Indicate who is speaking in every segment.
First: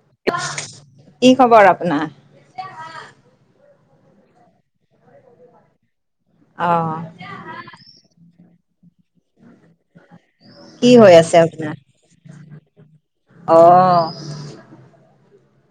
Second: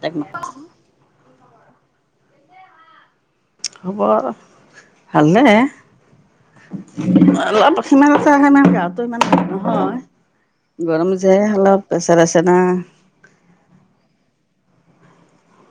Speaker 1: তাইক
Speaker 2: কি খবৰ আপোনাৰ?
Speaker 1: খবৰ ভালে
Speaker 2: অ',
Speaker 1: অলপ সিমান তাৰমানে গাতো ইমান ভাল নহয়
Speaker 2: কি
Speaker 1: গৰম
Speaker 2: হৈ
Speaker 1: যে
Speaker 2: আছে আপোনাৰ?
Speaker 1: অলপ প্ৰেচাৰ আছে না
Speaker 2: অ'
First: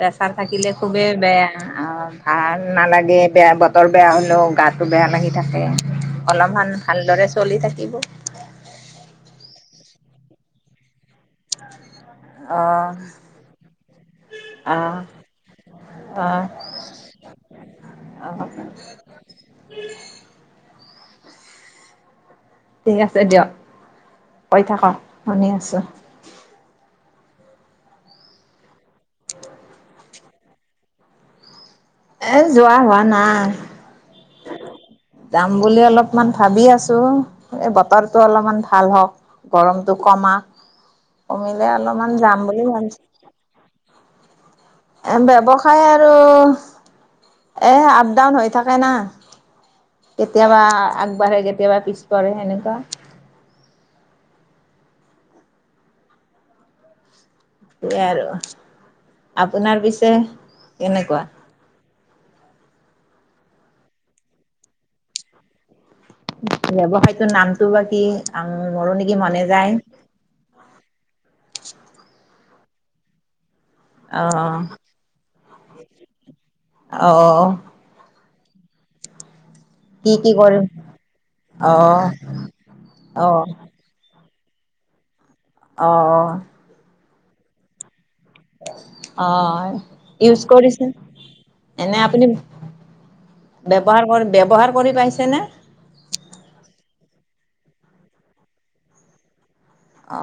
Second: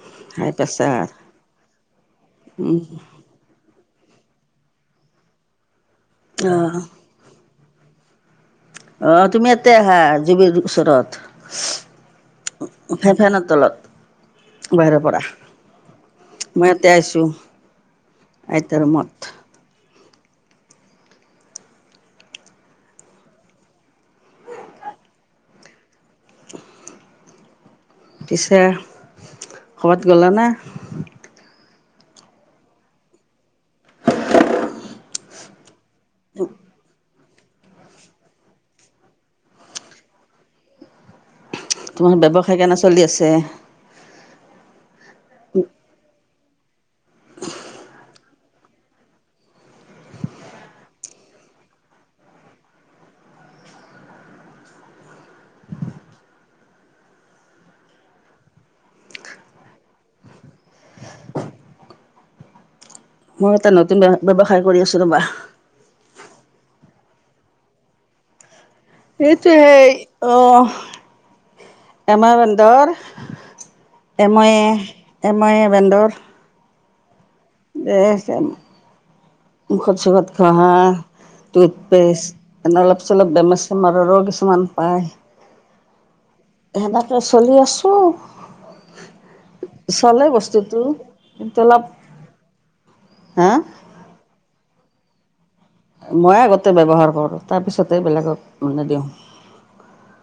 Speaker 2: প্ৰেছাৰ
Speaker 1: হাই
Speaker 2: থাকিলে
Speaker 1: প্ৰেছাৰ
Speaker 2: খুবেই বেয়া অ' ভাল নালাগে বেয়া ব বতৰ বেয়া হ'লেও গাটো বেয়া লাগি থাকে, অলপমান
Speaker 1: অঁ
Speaker 2: ভালদৰে চলি থাকিব।
Speaker 1: আহ তুমি এতে আহা জুবিৰ ওচৰত।
Speaker 2: অ',
Speaker 1: ফেফেনৰ তলত
Speaker 2: অ',
Speaker 1: বাহিৰৰ পৰা
Speaker 2: অ',
Speaker 1: মই ইয়াতে আছো
Speaker 2: অ',
Speaker 1: আইতাৰ ৰুমত।
Speaker 2: ঠিক আছে দিয়ক কৈ থাকাক শুনি আছো।
Speaker 1: পিছে ঘৰত গ'লা নে?
Speaker 2: এ যোৱা হোৱা নাই। যাম বুলি অলপমান ভাবি আছো, এই বতৰটো অলপমান ভাল হওঁক। গৰমতটো কমা কমিলে
Speaker 1: তোমাৰ
Speaker 2: অলপমান যাম
Speaker 1: ব্যৱসায়
Speaker 2: বুলি
Speaker 1: কেনে চলি
Speaker 2: ভাবছো
Speaker 1: আছে
Speaker 2: [inaudible] থাকে না কেতিয়াবা আগবাঢ়ে কেতিয়াবা পিছ পৰে সেনেকুৱা সেয়াই আৰু আপোনাৰ পিছে কেনেকুৱা
Speaker 1: মই এটা নতুন ব্য ব্যৱসায় কৰি আছো ৰবা।
Speaker 2: ব্যৱসায়ৰ টো নামটো বা কি? মোৰো নেকি মনে
Speaker 1: সেইটো
Speaker 2: যায়
Speaker 1: সেই আহ এমাৰ বন্দৰ
Speaker 2: অ
Speaker 1: এময়ে এময়ে বেন্দৰ
Speaker 2: অ'
Speaker 1: [unintelligible] মুখত
Speaker 2: কি
Speaker 1: চুখত
Speaker 2: কি কৰিম অ অ
Speaker 1: কিছুমান পায়
Speaker 2: অ অ
Speaker 1: সেনেকে চলি আছো
Speaker 2: অ ইউজ
Speaker 1: বস্তুটো
Speaker 2: কৰিছে
Speaker 1: কিন্তু অলপ
Speaker 2: এনে আপুনি
Speaker 1: হা
Speaker 2: ব্যৱহাৰ কৰি ব্যৱহাৰ কৰি পাইছে ন
Speaker 1: মই আগতে ব্যৱহাৰ কৰোঁ তাৰপিছতে বেলেগক মানে দিওঁ
Speaker 2: অ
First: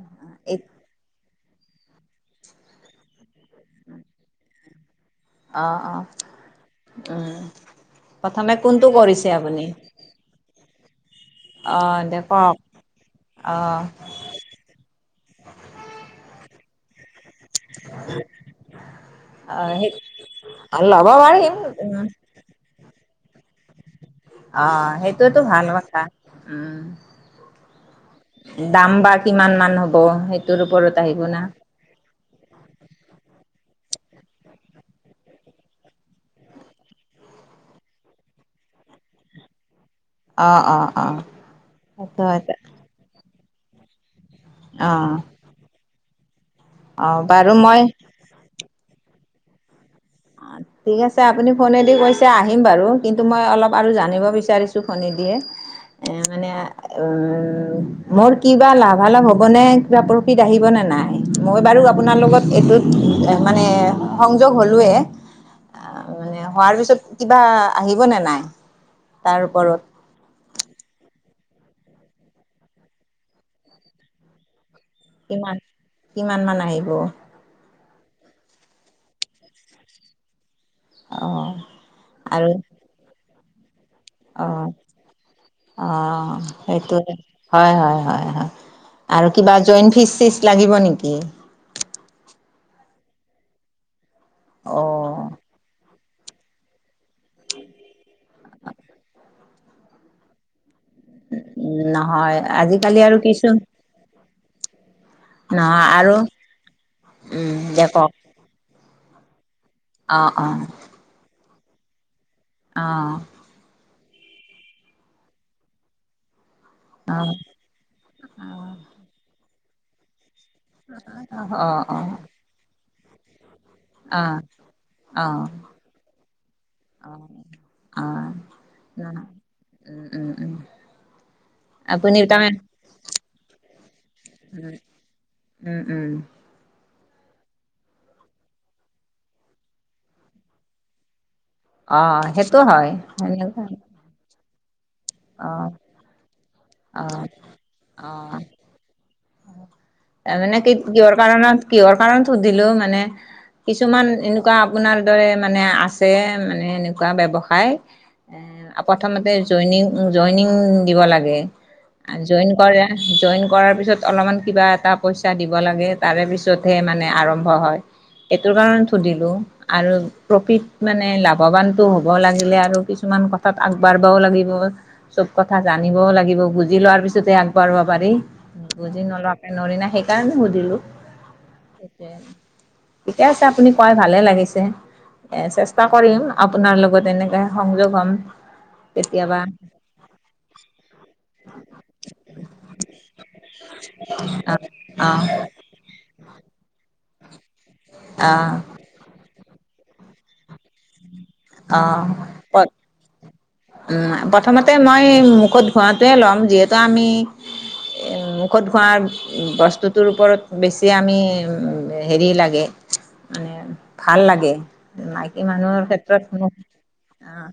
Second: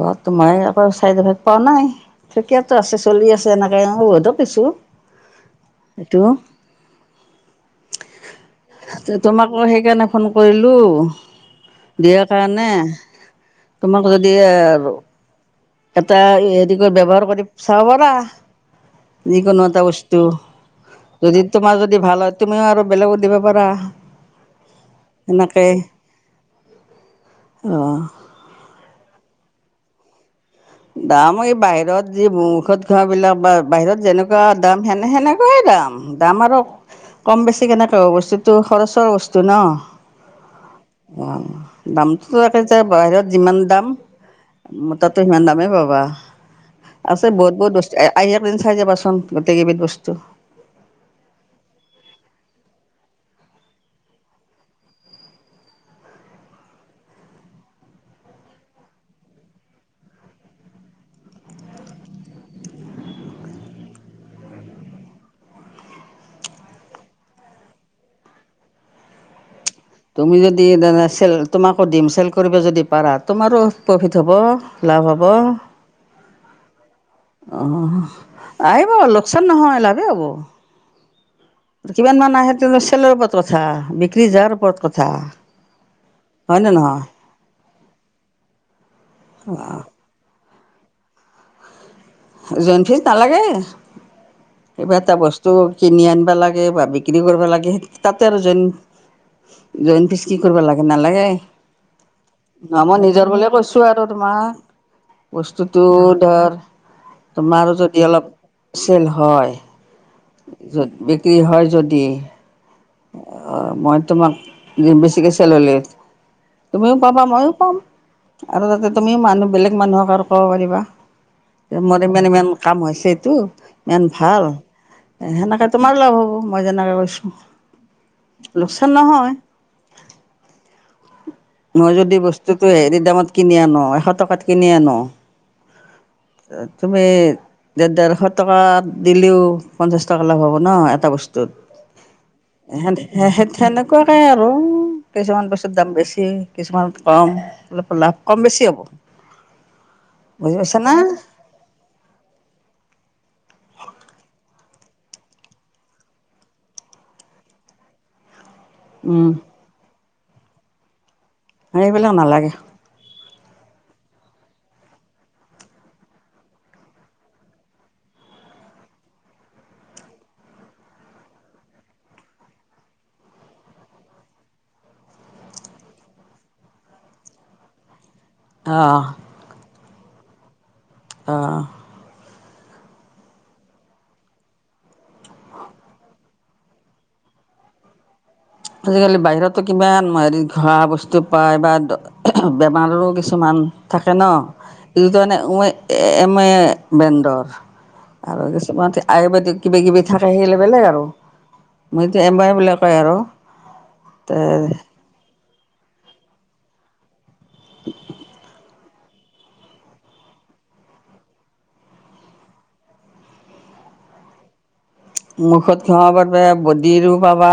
Speaker 1: ব
Speaker 2: এই
Speaker 1: তোমাৰ আকৌ চাইডফ পোৱা নাইকীয়াতো আছে চলি আছে এনেকে ধ পিছো
Speaker 2: আহ আহ উম প্ৰথমে কোনটো কৰিছে
Speaker 1: তোমাকো
Speaker 2: আপুনি
Speaker 1: সেইকাৰণে ফোন কৰিলো
Speaker 2: অ দে
Speaker 1: বিয়াৰ
Speaker 2: কওক
Speaker 1: কাৰণে
Speaker 2: অ
Speaker 1: তোমাক এ আৰু এটা হেৰি কৰি ব্যৱহাৰ কৰি চ পা যিকোনো
Speaker 2: অ',
Speaker 1: এটা
Speaker 2: সেই
Speaker 1: বস্তু
Speaker 2: ল'ব
Speaker 1: যদি
Speaker 2: পাৰিম
Speaker 1: তোমাৰ যদি
Speaker 2: উম,
Speaker 1: ভাল হয় তুমিও আৰু বেলেগো দিব পাৰা
Speaker 2: অ সেইটোয়েতো ভাল কথা উম
Speaker 1: অ
Speaker 2: দাম বা কিমান মান হ'ব স
Speaker 1: দাম এই বাহিৰত যি ঔষধ ঘৰাবিলাক বা বাহিৰত যেনেকুৱা দাম সেনে সেনেকুৱাই দাম দাম আৰু কম বেছি কেনেকা বস্তুতটো খৰচৰ বস্তু ন অ
Speaker 2: সেইটো
Speaker 1: দামটোতো
Speaker 2: এটা
Speaker 1: একে বাহিৰত যিমান দাম
Speaker 2: অ',
Speaker 1: মতাতটো সিমান দাম
Speaker 2: অ',
Speaker 1: আছে
Speaker 2: বাৰু
Speaker 1: বহুত বহুত
Speaker 2: মই
Speaker 1: বস্তু আহি পদিন চাই যাবাচোন গোটেই কেইবিধ বস্তু
Speaker 2: আ ঠিক আছে আপুনি ফোনেদি কৈছে আহিম বাৰু কিন্তু মই অলপ আৰু জানিব বিচাৰিছোঁ ফোনেদিয়ে এ মানে উ মোৰ কিবা লাভালাভ হব নে কিবা প্ৰফিট আহিব ন নাই মই বাৰু আপোনাৰ লগত এইটোত মানে সংযোগ হলোৱে মানে হোৱাৰ পিছত কিবা আহিবনেে নাই তাৰ ওপৰত
Speaker 1: তুমি যদি চেল তোমাকো দিম চেল কৰিব যদি পাৰা তোমাৰো প্ৰফিট হ'ব লাভ হ'ব
Speaker 2: কিমান কিমান মান আহিব
Speaker 1: অঁ আহিব লোকচান নহয় লভে হ'বৌ কিমান মান
Speaker 2: আৰু
Speaker 1: আহে তে চেলৰ ওপৰত কথা বিক্ৰী
Speaker 2: অ
Speaker 1: যাৰ ওপৰত কথা
Speaker 2: অ
Speaker 1: হয় নে
Speaker 2: সেইটোে
Speaker 1: নহয়?
Speaker 2: হয় হয় নে
Speaker 1: জোন ফিজ নালাগে
Speaker 2: অ
Speaker 1: কিবা এটা বস্তু কিনি আন আৰু জইন জইন ফিজ কি কৰিব লাগে নালাগে
Speaker 2: নহয়
Speaker 1: ন মই
Speaker 2: আজিকালি আৰু
Speaker 1: নিজৰ
Speaker 2: কিছু
Speaker 1: বুলিয়ে কৈছো আৰু তোমাক বস্তুটো
Speaker 2: নহয় আৰু
Speaker 1: ধৰ
Speaker 2: উম
Speaker 1: তোমাৰো
Speaker 2: দে
Speaker 1: যদি
Speaker 2: কওক
Speaker 1: অলপ চেল হয়
Speaker 2: অ অ
Speaker 1: যত বিক্ৰী হয় যদি
Speaker 2: অহ
Speaker 1: মই তোমাক বেছিকৈ চ ললে তুমিও
Speaker 2: অ
Speaker 1: পাবা ময়ো পাম আৰু তাতে তুমিও মানুহ বেলেগ মানুহক আৰু কব পাৰিবা
Speaker 2: অ
Speaker 1: মোৰ ইমান কাম হৈছে এইটো ইমান
Speaker 2: অ
Speaker 1: ভাল
Speaker 2: অ
Speaker 1: সেনেকে তোমাৰ লাভ হ'ব মই যেনেকে কৈছো
Speaker 2: আহ ন উ উম উম
Speaker 1: মই
Speaker 2: আপুনি
Speaker 1: যদি
Speaker 2: তাৰমানে
Speaker 1: বস্তুতটো হেৰি দামত কিনি আনো এশ টকাত কিনি আনো
Speaker 2: উম উম
Speaker 1: তুমি দেৰ ডেৰশ টকাত দিলেও পঞ্চাশ টকা লাভ হ'ব ন এটা বস্তু
Speaker 2: অ', সেইটো হয় সেনেকুৱা
Speaker 1: সেনেকুৱাকে আৰু কিছুমান পিছত
Speaker 2: অ',
Speaker 1: দাম বেছি কিছুমান
Speaker 2: অ',
Speaker 1: কম
Speaker 2: ত
Speaker 1: বুজি
Speaker 2: মানে কি
Speaker 1: পাইছা না
Speaker 2: কিহৰ কাৰণত কিহৰ কাৰণত সুধিলো মানে কিছুমান এনেকুৱা আপোনাৰ দৰে মানে আছে উম প্ৰথমতে
Speaker 1: উম।
Speaker 2: জইং জইনিং দিব লাগে
Speaker 1: সেইবিলাক
Speaker 2: জইন
Speaker 1: নালাগে
Speaker 2: কৰে জইন কৰাৰ পিছত অলপমান কিবা এটা পইচা দিব লাগে তাৰে পিছতহে মানে আৰম্ভ হয় এইটো কাৰণ সুধিলো আৰু প্ৰফিত মানে লাভৱানতটো হ'ব লাগিলে আৰু কিছুমান ইমান কথাত আগবাঢ়বাও লাগিব চব কথা জানিবও লাগিব বুজি লোৱাৰ পিছতে আগবাঢ়াব পাৰি বুজি
Speaker 1: অঁ
Speaker 2: নোলোৱাকে নোৱাৰি না সেইকাৰণে সুধিলো
Speaker 1: আহ
Speaker 2: সেইটোৱে ঠিকে আছে আপুনি কয় ভালে লাগিছে এ চেষ্টা কৰিম আপোনাৰ লগত এনেকে সংযোগ হ'ম
Speaker 1: আজিকালি
Speaker 2: কেতিয়াবা
Speaker 1: বাহিৰতো কিমান হেৰি ঘৰা বস্তু পায় বা বেমাৰৰো কিছুমান থাকে ন
Speaker 2: অ অ
Speaker 1: এইটো তানই এ এম বেডৰ
Speaker 2: অ
Speaker 1: আৰু কিছুমান আয়ুৰ্বেদিক কিবা কিবি থাকে সেইিলে বেলেগ আৰু
Speaker 2: অ
Speaker 1: মইটো এমবাৰবিলাক কয় আৰু
Speaker 2: উম
Speaker 1: তে
Speaker 2: প্ৰথমতে মই মুখত ঘোৱটোৱে লম যিহেতু আমি এ মুখত ঘঁহা বস্তুটোৰ ওপৰত বেছি আমি হেৰি লাগে মানে ভাল লাগে মাইকী মানুহৰ ক্ষেত্ৰত
Speaker 1: তাৰ বডীৰো পাবা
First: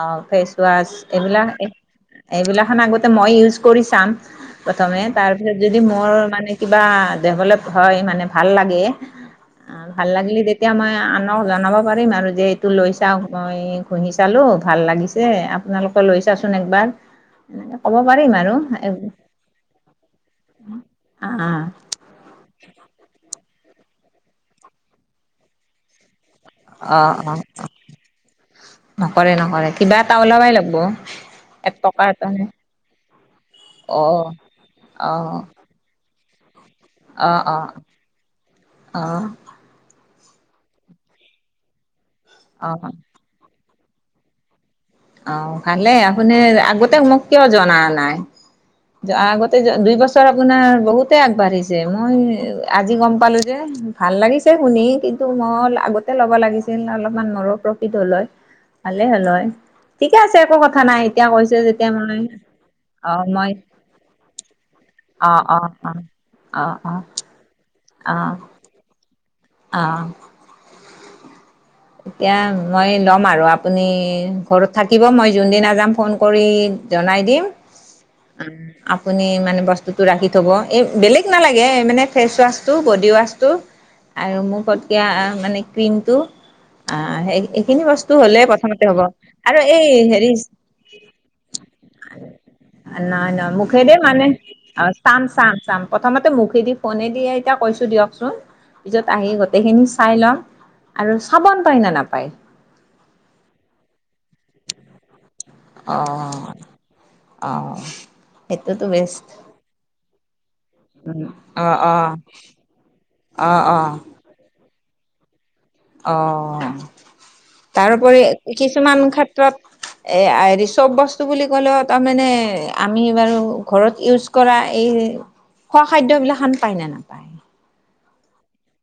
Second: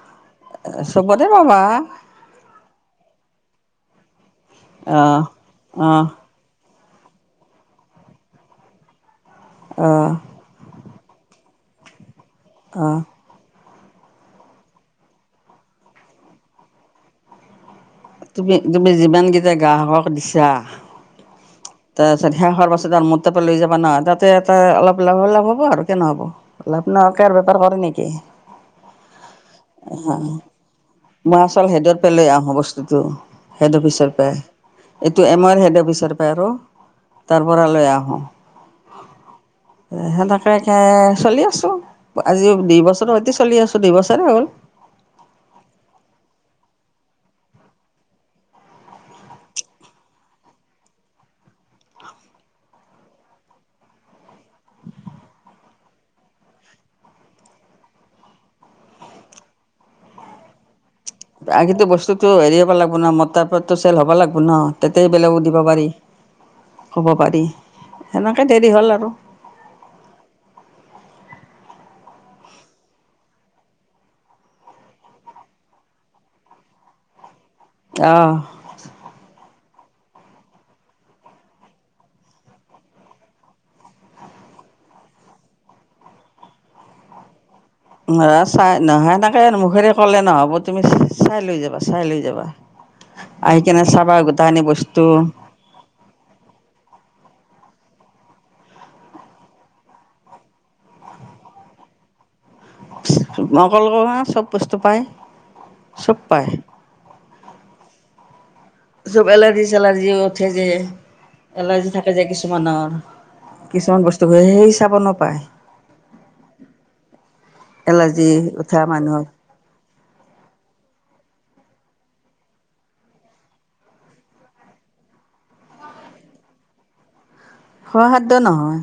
Speaker 2: অ ফেচৱাচ
Speaker 1: চবতে
Speaker 2: এইবিলাক
Speaker 1: পাবা
Speaker 2: এইবিলাক খন আগতে মই ইউজ কৰি চাম প্ৰথমে
Speaker 1: অঁ
Speaker 2: তাৰপিছত যদি
Speaker 1: অঁ
Speaker 2: মোৰ মানে কিবা ডেভলেপ হয় মানে ভাল লাগে ভাল
Speaker 1: অঁ
Speaker 2: লাগিলে তেতিয়া মই আনক জনাব পাৰিম আৰু যে এইটো লৈ
Speaker 1: অঁ
Speaker 2: চাওঁক মই ঘুহি চালোঁ ভাল লাগিছে আপোনালোকে লৈছাচোন একবাৰ এনে
Speaker 1: তুমি তুমি যিমানকেইটা গ্ৰাহকক দিছা
Speaker 2: অ অ'।
Speaker 1: তাৰপাছত সেয়া হোৱাৰ পাছত আৰু মোৰ তাৰ পৰা লৈ যাব তাতে এটা অলপ লাভ লাভ হ'ব আৰু কিয় নহ'ব লাভ
Speaker 2: অ',
Speaker 1: নহাকে আৰু
Speaker 2: অ',
Speaker 1: বেপাৰ কৰে নেকি
Speaker 2: নকৰে নকৰে
Speaker 1: অ
Speaker 2: কিবা এটা ওলাবাই লাগব।
Speaker 1: মই আচল
Speaker 2: এক টকা
Speaker 1: হেদতপে লৈ
Speaker 2: এটা নে
Speaker 1: আহো বস্তু হেড অফিচৰ পে
Speaker 2: অ',
Speaker 1: এইটো
Speaker 2: অ',
Speaker 1: এমৰ হেড অফিচৰ পায় আৰু
Speaker 2: অ', অ',
Speaker 1: তাৰপৰা লৈ আহো
Speaker 2: অ',
Speaker 1: সেনেকে কে চলি আছোঁ আজি দুই
Speaker 2: অ',
Speaker 1: বছৰো সৈতি চলি আছোঁ টো দুইবছৰে হ'ল
Speaker 2: আহ ভালে আপুনি আগতে মোক কিয় জনায়া নাই আগতে দুই বছৰ আপোনাৰ বহুতে আগবাঢ়িছে মই আজি গম পালোঁ যে ভাল লাগিছে শুনি কিন্তু মই আগতে ল'ব লাগিছিল অলপমান মোৰো প্ৰফিত হ'ল হয় ভালে হ'ল হয় ঠিকে আছে একো কথা নাই এতিয়া কৈছে
Speaker 1: আ কিন্তু
Speaker 2: যেতিয়া মই
Speaker 1: বস্তুতটো হেৰি হ'ব লাগিব ন
Speaker 2: অ',
Speaker 1: মোৰতাৰ
Speaker 2: মই
Speaker 1: পাৰেটো চেল হ'ব লাগিব ন তেতিয়াহে বেলেগগ
Speaker 2: অ',
Speaker 1: দিব
Speaker 2: অ',
Speaker 1: পাৰি
Speaker 2: অ', অ', অ',
Speaker 1: কব পাৰি
Speaker 2: অ'।
Speaker 1: সেনেকে দেৰি হ'ল আৰু
Speaker 2: অ এতিয়া মই ল'ম আৰু আপুনি ঘৰত থাকিব মই যোন দিনা যাম ফোন কৰি জনাই দিম
Speaker 1: অঁ
Speaker 2: আপুনি মানে বস্তু টো ৰাখি থব এই বেলেগ নালাগে মানে ফেচ ৱাচটো বডি ৱাচটো আৰু মোখটদিয়া মানে ক্ৰীমটো আহ
Speaker 1: অ চাই নহয় হেনেকে
Speaker 2: এই
Speaker 1: মুখেৰে কলে
Speaker 2: হেৰি
Speaker 1: নহ'ব তুমি চাই লৈ যাবা চাই লৈ যাবা
Speaker 2: নাই নহয়
Speaker 1: আহি
Speaker 2: মুখে
Speaker 1: কেনে
Speaker 2: দি
Speaker 1: চাবা
Speaker 2: মানে
Speaker 1: গোটাখিনি
Speaker 2: অ
Speaker 1: বস্তু
Speaker 2: চাম চাম চাম প্ৰথমতে মুখেদি ফোনে দি কৈছোঁ দিয়কচোন পিছত আহি গোটেইখিনি চাই লম আৰু সাৱান পায় নে নাপায়
Speaker 1: মই কলো নহয় চব বস্তু পায় চব
Speaker 2: অহ
Speaker 1: পায়
Speaker 2: অহ
Speaker 1: চব এলাৰ্জি চেলাৰ্জি উঠে যে
Speaker 2: উম, অ',
Speaker 1: এলাৰ্জি
Speaker 2: অ',
Speaker 1: থাকে যে কিছুমানৰ
Speaker 2: অ', অ',
Speaker 1: কিছুমান বস্তু ঘহে সেই চাবনো পায়
Speaker 2: অ তাৰোপৰি
Speaker 1: এলাৰ্জি উঠা
Speaker 2: কিছুমান
Speaker 1: মানুহক
Speaker 2: ক্ষেত্ৰত এই হেৰি চব বস্তু বুলি ক'লেও তাৰমানে আমি বাৰু ঘৰত ইউজ কৰা এই খোৱা খাদ্যবিলাক শান পায় নে নাপায়
Speaker 1: খোৱা খাদ্য নহয়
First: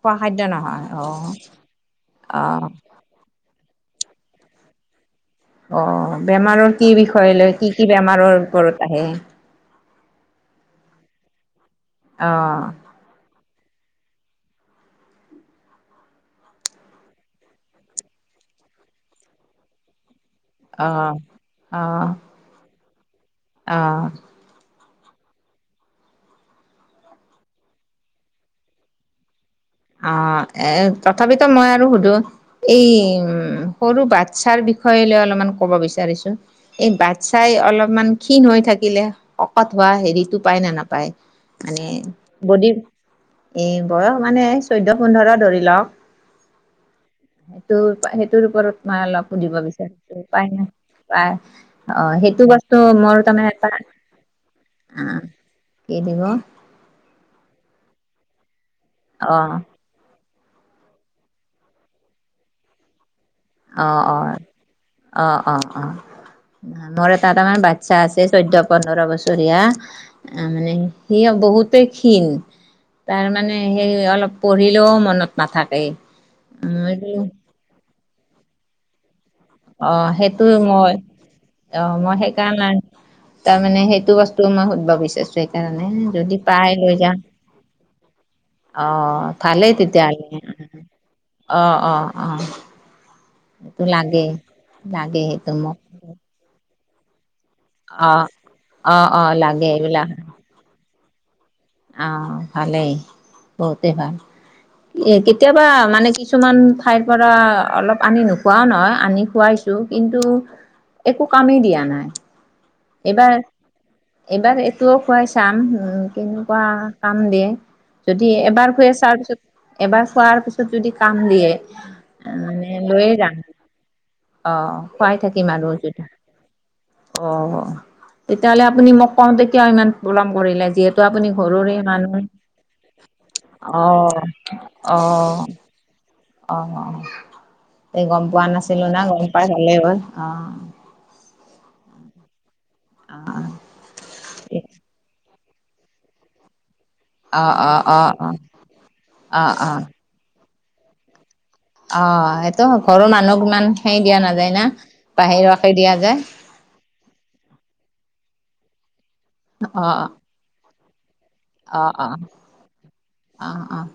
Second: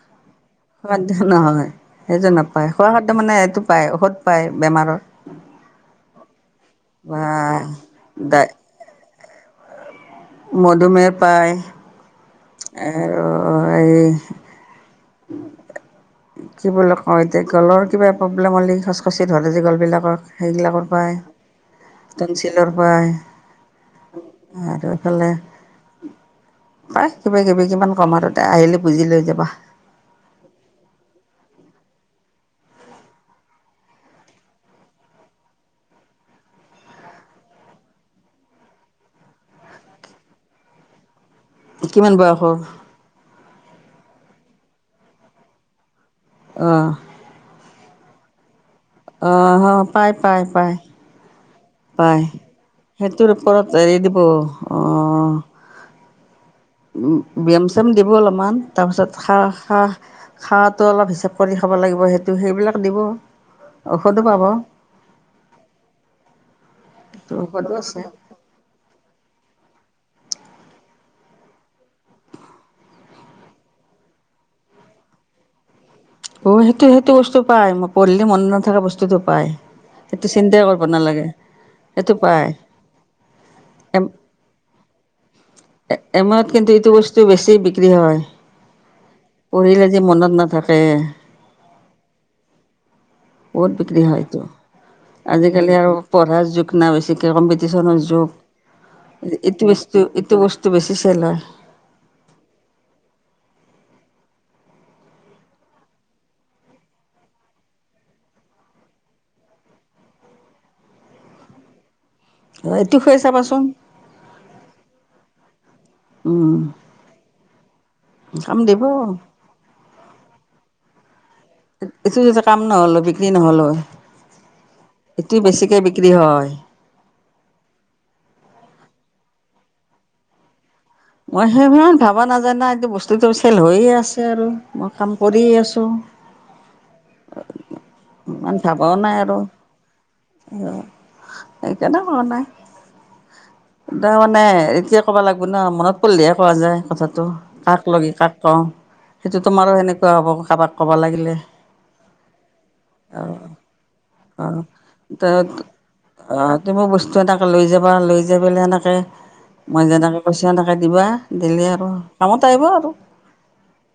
Speaker 2: খোৱা খাদ্য নহয় অ',
Speaker 1: নহয় সেইটো নাপায়
Speaker 2: অ'।
Speaker 1: খোৱা খাদ্য মানে এইটো পায় ঔষধ পায় বেমাৰৰ
Speaker 2: অ বেমাৰৰ কি বিষয় লয় কি কি বেমাৰৰ
Speaker 1: বা
Speaker 2: ওপৰত আহে
Speaker 1: মধুমেহ পায়
Speaker 2: আহ
Speaker 1: হয় এই
Speaker 2: [unintelligible]
Speaker 1: কি বুলি কওঁ এতিয়া গলৰ কিবা প্ৰব্লেম হ'ললে খচখচি ধৰে যে গলবিলাকৰ সেইবিলাকৰ
Speaker 2: অ',
Speaker 1: পায়
Speaker 2: অ',
Speaker 1: টনঞ্চিলৰ পায়
Speaker 2: অ'।
Speaker 1: আৰু ইফালে পায় কিবা কিবি কিমান কম আৰু আহিলে পুজি লৈ যাবা
Speaker 2: অ এ তথাপিতো মই আৰু সুধো এই উ সৰু বাচ্ছাৰ বিষয়ে লৈ অলপমান ক'ব বিচাৰিছোঁ এই বাচ্ছাই অলপমান ক্ষীণ হৈ থাকিলে শকত হোৱা হেৰিতটো পায় নে নাপায় মানে
Speaker 1: কিমান বয়সৰ
Speaker 2: বদি এ বয়স মানে চৈধ্য পোন্ধৰ ধৰি লওক
Speaker 1: আহ।
Speaker 2: সেইটো সেইটোৰ ওপৰত মই অলপ সুধিব
Speaker 1: পায়
Speaker 2: বিচাৰিছো
Speaker 1: পায়
Speaker 2: উপাই নাই।
Speaker 1: পায়
Speaker 2: পাই অ
Speaker 1: পায়
Speaker 2: সেইটো বস্তু মোৰ
Speaker 1: সেইটোৰ
Speaker 2: তাৰমানে
Speaker 1: ওপৰত হেৰি দিব
Speaker 2: অ কি দিব?
Speaker 1: ব্যায়াম চিয়াম দিব অলপমান তাৰপিছত
Speaker 2: অ
Speaker 1: খা খা খাৰটো অলপ হিচাপ কৰি খাব লাগিব সেইটো সেইবিলাক দিব
Speaker 2: অ অ
Speaker 1: ঔষধো পাব।
Speaker 2: অ' অ' অ'। নহলে এটাাত আমাৰ বাচ্ছা আছে চৈধ্যয় পোন্ধৰ বছৰীয়া। আ মানে সি বহুতে ক্ষীণ। তাৰমানানে সেই অলপ পঢ়িলেও মনত নাথাকেই।
Speaker 1: অ সেইটো সেইটো বস্তু পাই মই পঢ়িলি মনত নথকা বস্তুতটো
Speaker 2: অ সেইটোে মই অ
Speaker 1: সেইটো
Speaker 2: মই
Speaker 1: পায়
Speaker 2: সেইকাৰণে তাৰমানে
Speaker 1: এম
Speaker 2: সেইটো বস্তু মই সুধব বিচাৰিছো সেইকাৰণে যদি
Speaker 1: এমত
Speaker 2: পাই
Speaker 1: কিন্তু এইটো
Speaker 2: লৈ যাাম।
Speaker 1: বস্তু বেছি বিক্ৰী হয়
Speaker 2: অ ভালেই
Speaker 1: পঢ়িলে যে
Speaker 2: তেতিয়াহ'লে
Speaker 1: মনত নাথাকে
Speaker 2: অ' অ' অ'।
Speaker 1: বহুত
Speaker 2: সেইটো
Speaker 1: বিক্ৰী
Speaker 2: লাগে
Speaker 1: হয়তটো
Speaker 2: লাগে সেইটো
Speaker 1: আজিকালি
Speaker 2: মোক
Speaker 1: আৰু পঢ়া যু কম্পিটিচনৰ
Speaker 2: অ অ অ
Speaker 1: যুগ
Speaker 2: লাগে
Speaker 1: এইটো বস্তু এইটো বস্তু বেছি চালে হৈ।
Speaker 2: আহ ভালেই বহুতেই ভাল। এ কেতিয়াবা মানে কিছুমান ঠাইৰ পৰা অলপ আনি নোখোৱাও নহয় আনি খুৱাই কিন্তু একো কামেই দিয়া নাই।
Speaker 1: এইটো খুৱাই
Speaker 2: এইবাৰ
Speaker 1: চাবাচোন
Speaker 2: এইবাৰ এইটোও খুৱাই চাম উ কিন্তু
Speaker 1: উম
Speaker 2: কাম দিয়ে যদি
Speaker 1: কাম
Speaker 2: এবাৰ শ
Speaker 1: দিব
Speaker 2: চাৰ পিছত এবাৰ খোৱাৰ পিছত যদি ক দিয়ে
Speaker 1: এইটো
Speaker 2: উম
Speaker 1: যাতে কাম
Speaker 2: মানে
Speaker 1: নহ'ল হয়
Speaker 2: লৈ
Speaker 1: বিক্ৰী
Speaker 2: যাম।
Speaker 1: নহ'ল হয়
Speaker 2: অ খাই
Speaker 1: এইটো
Speaker 2: থাকিম আৰু
Speaker 1: বেছিকৈ
Speaker 2: য
Speaker 1: বিক্ৰী হয়
Speaker 2: অ তেতিয়াহ'লে আপুনি মোক কওঁতেতিও ইমান পলম কৰিলে যিহেতু আপু
Speaker 1: মই সেইবে ভবা নাজানা এইটো বস্তুটো চেল
Speaker 2: অ
Speaker 1: হৈয়ে আছে আৰু মই কাম কৰিয়ে আছোঁ
Speaker 2: অ অ। এই গম পোৱা
Speaker 1: ইমান
Speaker 2: নাছিলো
Speaker 1: ভাবাও
Speaker 2: না
Speaker 1: নাই
Speaker 2: গম
Speaker 1: আৰু
Speaker 2: পাই ভালেই হ'ল অ।
Speaker 1: সেইকাৰণে হোৱা নাই।
Speaker 2: অ', অ',
Speaker 1: তাৰ মানে এতিয়া ক'বা লাগিবো ন মনত পৰিলেহে কোৱা যায়। কথাটো
Speaker 2: অ',
Speaker 1: কাক
Speaker 2: অ',
Speaker 1: লগি
Speaker 2: অ',
Speaker 1: কাক কওঁ সেইটো
Speaker 2: অ', অ',
Speaker 1: তোমাৰো সেনেকুৱা হ'ব কাৰোবাক ক'বা লাগিলে।
Speaker 2: অ এইটো ঘৰৰ মানুহক ইমান সেইৰি দিয়া নাযায়
Speaker 1: অ',
Speaker 2: না।
Speaker 1: ত
Speaker 2: বাহিৰকে দিয়া যায়
Speaker 1: অ তুমি বস্তু এটাক লৈ যাবা লৈ যা সেনেকে মই
Speaker 2: অ',
Speaker 1: যেনেকৈ কৈছোঁ সেনেকে দিবা। দিলে আৰু
Speaker 2: অ', অ',
Speaker 1: কামত আহিব আৰু।
Speaker 2: অ', অ',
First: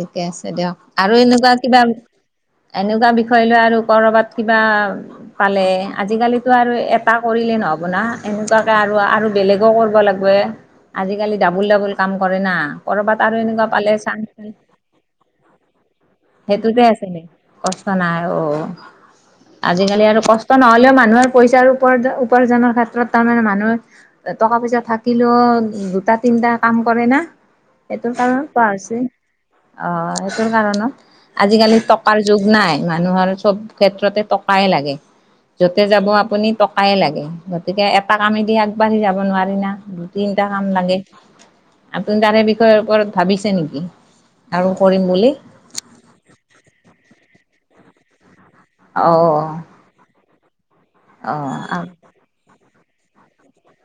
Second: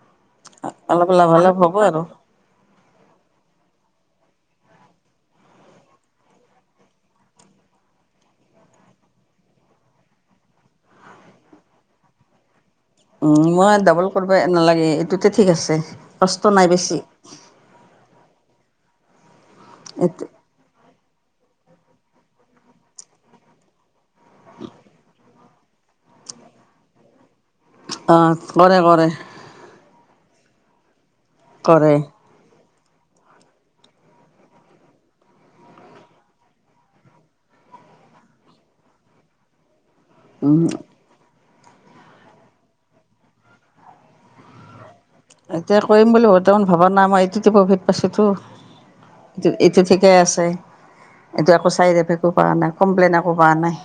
Speaker 2: ঠিকে আছে দিয়ক
Speaker 1: অলপ
Speaker 2: আৰু এনেকুৱা
Speaker 1: লাভালাভ হ'ব
Speaker 2: কিবা
Speaker 1: আৰু।
Speaker 2: এনেকুৱা বিষয় লৈ আৰু কৰবাত কিবা পালে আজিকালিতো আৰু এটা কৰিলেই নহ'ব না এনেকুৱাকে আৰু আৰু বেলেগো কৰিব লাগিব আজিকালি ডাবুল ডাবল কাম কৰে না। কৰ'ৰবাত আৰু
Speaker 1: উম,
Speaker 2: এনেকুৱা
Speaker 1: মই
Speaker 2: পালে
Speaker 1: ডাবল
Speaker 2: চাম।
Speaker 1: কৰিব নালাগে এইটোতে ঠিক আছে কষ্ট নাই
Speaker 2: সেইটোতে
Speaker 1: বেছি।
Speaker 2: আছে নে কষ্ট নাই আৰু। আজিকালি আৰু
Speaker 1: এইটো
Speaker 2: কষ্ট নহলেও মানুহৰ পইচাৰ উপ উপাৰ্জনৰ ক্ষেত্ৰত তাৰমানে মানুহে টকা পইচা থাকিলেও দুটা তিনিটা কাম কৰে না সেইটো
Speaker 1: অ'
Speaker 2: কাৰণ পোৱা
Speaker 1: কৰে
Speaker 2: হৈছে।
Speaker 1: কৰে
Speaker 2: অ সেইটোৰ কাৰণত আজিকালি
Speaker 1: কৰে।
Speaker 2: টকাৰ যুগ নাই। মানুহৰ চব ক্ষেত্ৰতে টকাই লাগে। য'তে যাব আপুনি টকাই লাগে গতিকে এটা কামেদি আগবাঢ়ি যাব নোৱাৰি না। তিনিটা কাম
Speaker 1: উম,
Speaker 2: লাগে আপু তাৰে বিষয়ে ওপৰত ভাবিছে নেকি? আৰু কৰিম বুলি
Speaker 1: এতিয়া কৰিম বুলি ব তমান ভবা নাই মই এইটোতো প্ৰভিিত পাইছোতো
Speaker 2: অ
Speaker 1: এইটো ঠিকেই আছে এইটো আকৌ
Speaker 2: অ
Speaker 1: চাইডফ একো পৰা নাই। কমপ্লেইন একো পোৱা নাই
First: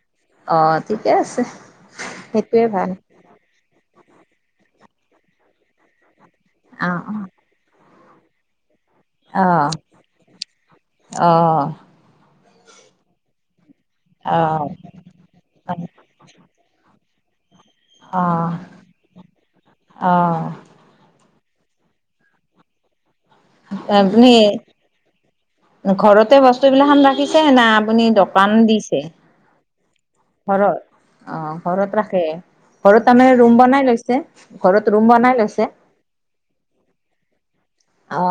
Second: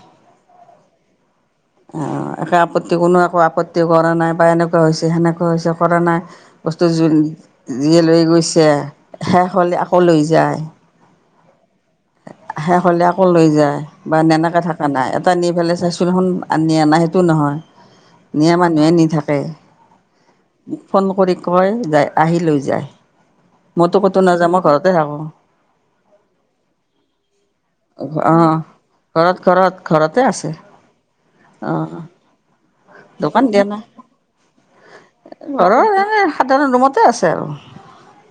Speaker 2: অ', ঠিকে আছে
Speaker 1: অ একে
Speaker 2: সেইটোৱে ভাল
Speaker 1: আপত্তি কোনো একো আপত্তি কৰা নাই বা এনেকুৱা হৈছে সেনেকুৱা হৈছে কৰা নাই বস্তু
Speaker 2: অ', অ',
Speaker 1: যিয়ে লৈ গৈছে শেষ হ'লে আকৌ লৈ যায়।
Speaker 2: অঁ।
Speaker 1: শেষ হলে আকৌ লৈ যায় বা এেনেকে
Speaker 2: অ',
Speaker 1: থকা নাই এটা নি পেলাই চাইচোনখনুন আনি অনা
Speaker 2: অ',
Speaker 1: সেই
Speaker 2: অ',
Speaker 1: [unintelligible] কয় যায় আহি লৈ যায়। মইতো ক'তো
Speaker 2: আপনি,
Speaker 1: নাযাওঁ মই ঘৰতে থাকোঁ
Speaker 2: ঘৰতে বস্তু বিলাক ৰাখিছে। আছে নাই আপুনি দোকান
Speaker 1: অঁ
Speaker 2: দিছে
Speaker 1: ঘৰত ঘৰত ঘৰতে আছে
Speaker 2: ঘৰত। অ
Speaker 1: অঁ
Speaker 2: ঘৰত ৰাখে। ঘৰত তাৰমানে
Speaker 1: দোকান
Speaker 2: ৰুম
Speaker 1: দিয়া নাই
Speaker 2: বনাই লৈছে। ঘৰত ৰুম বনাই লৈছে।
Speaker 1: ঘৰৰ এনে সাধাৰণ ৰুমতে আছে আৰু
Speaker 2: অ',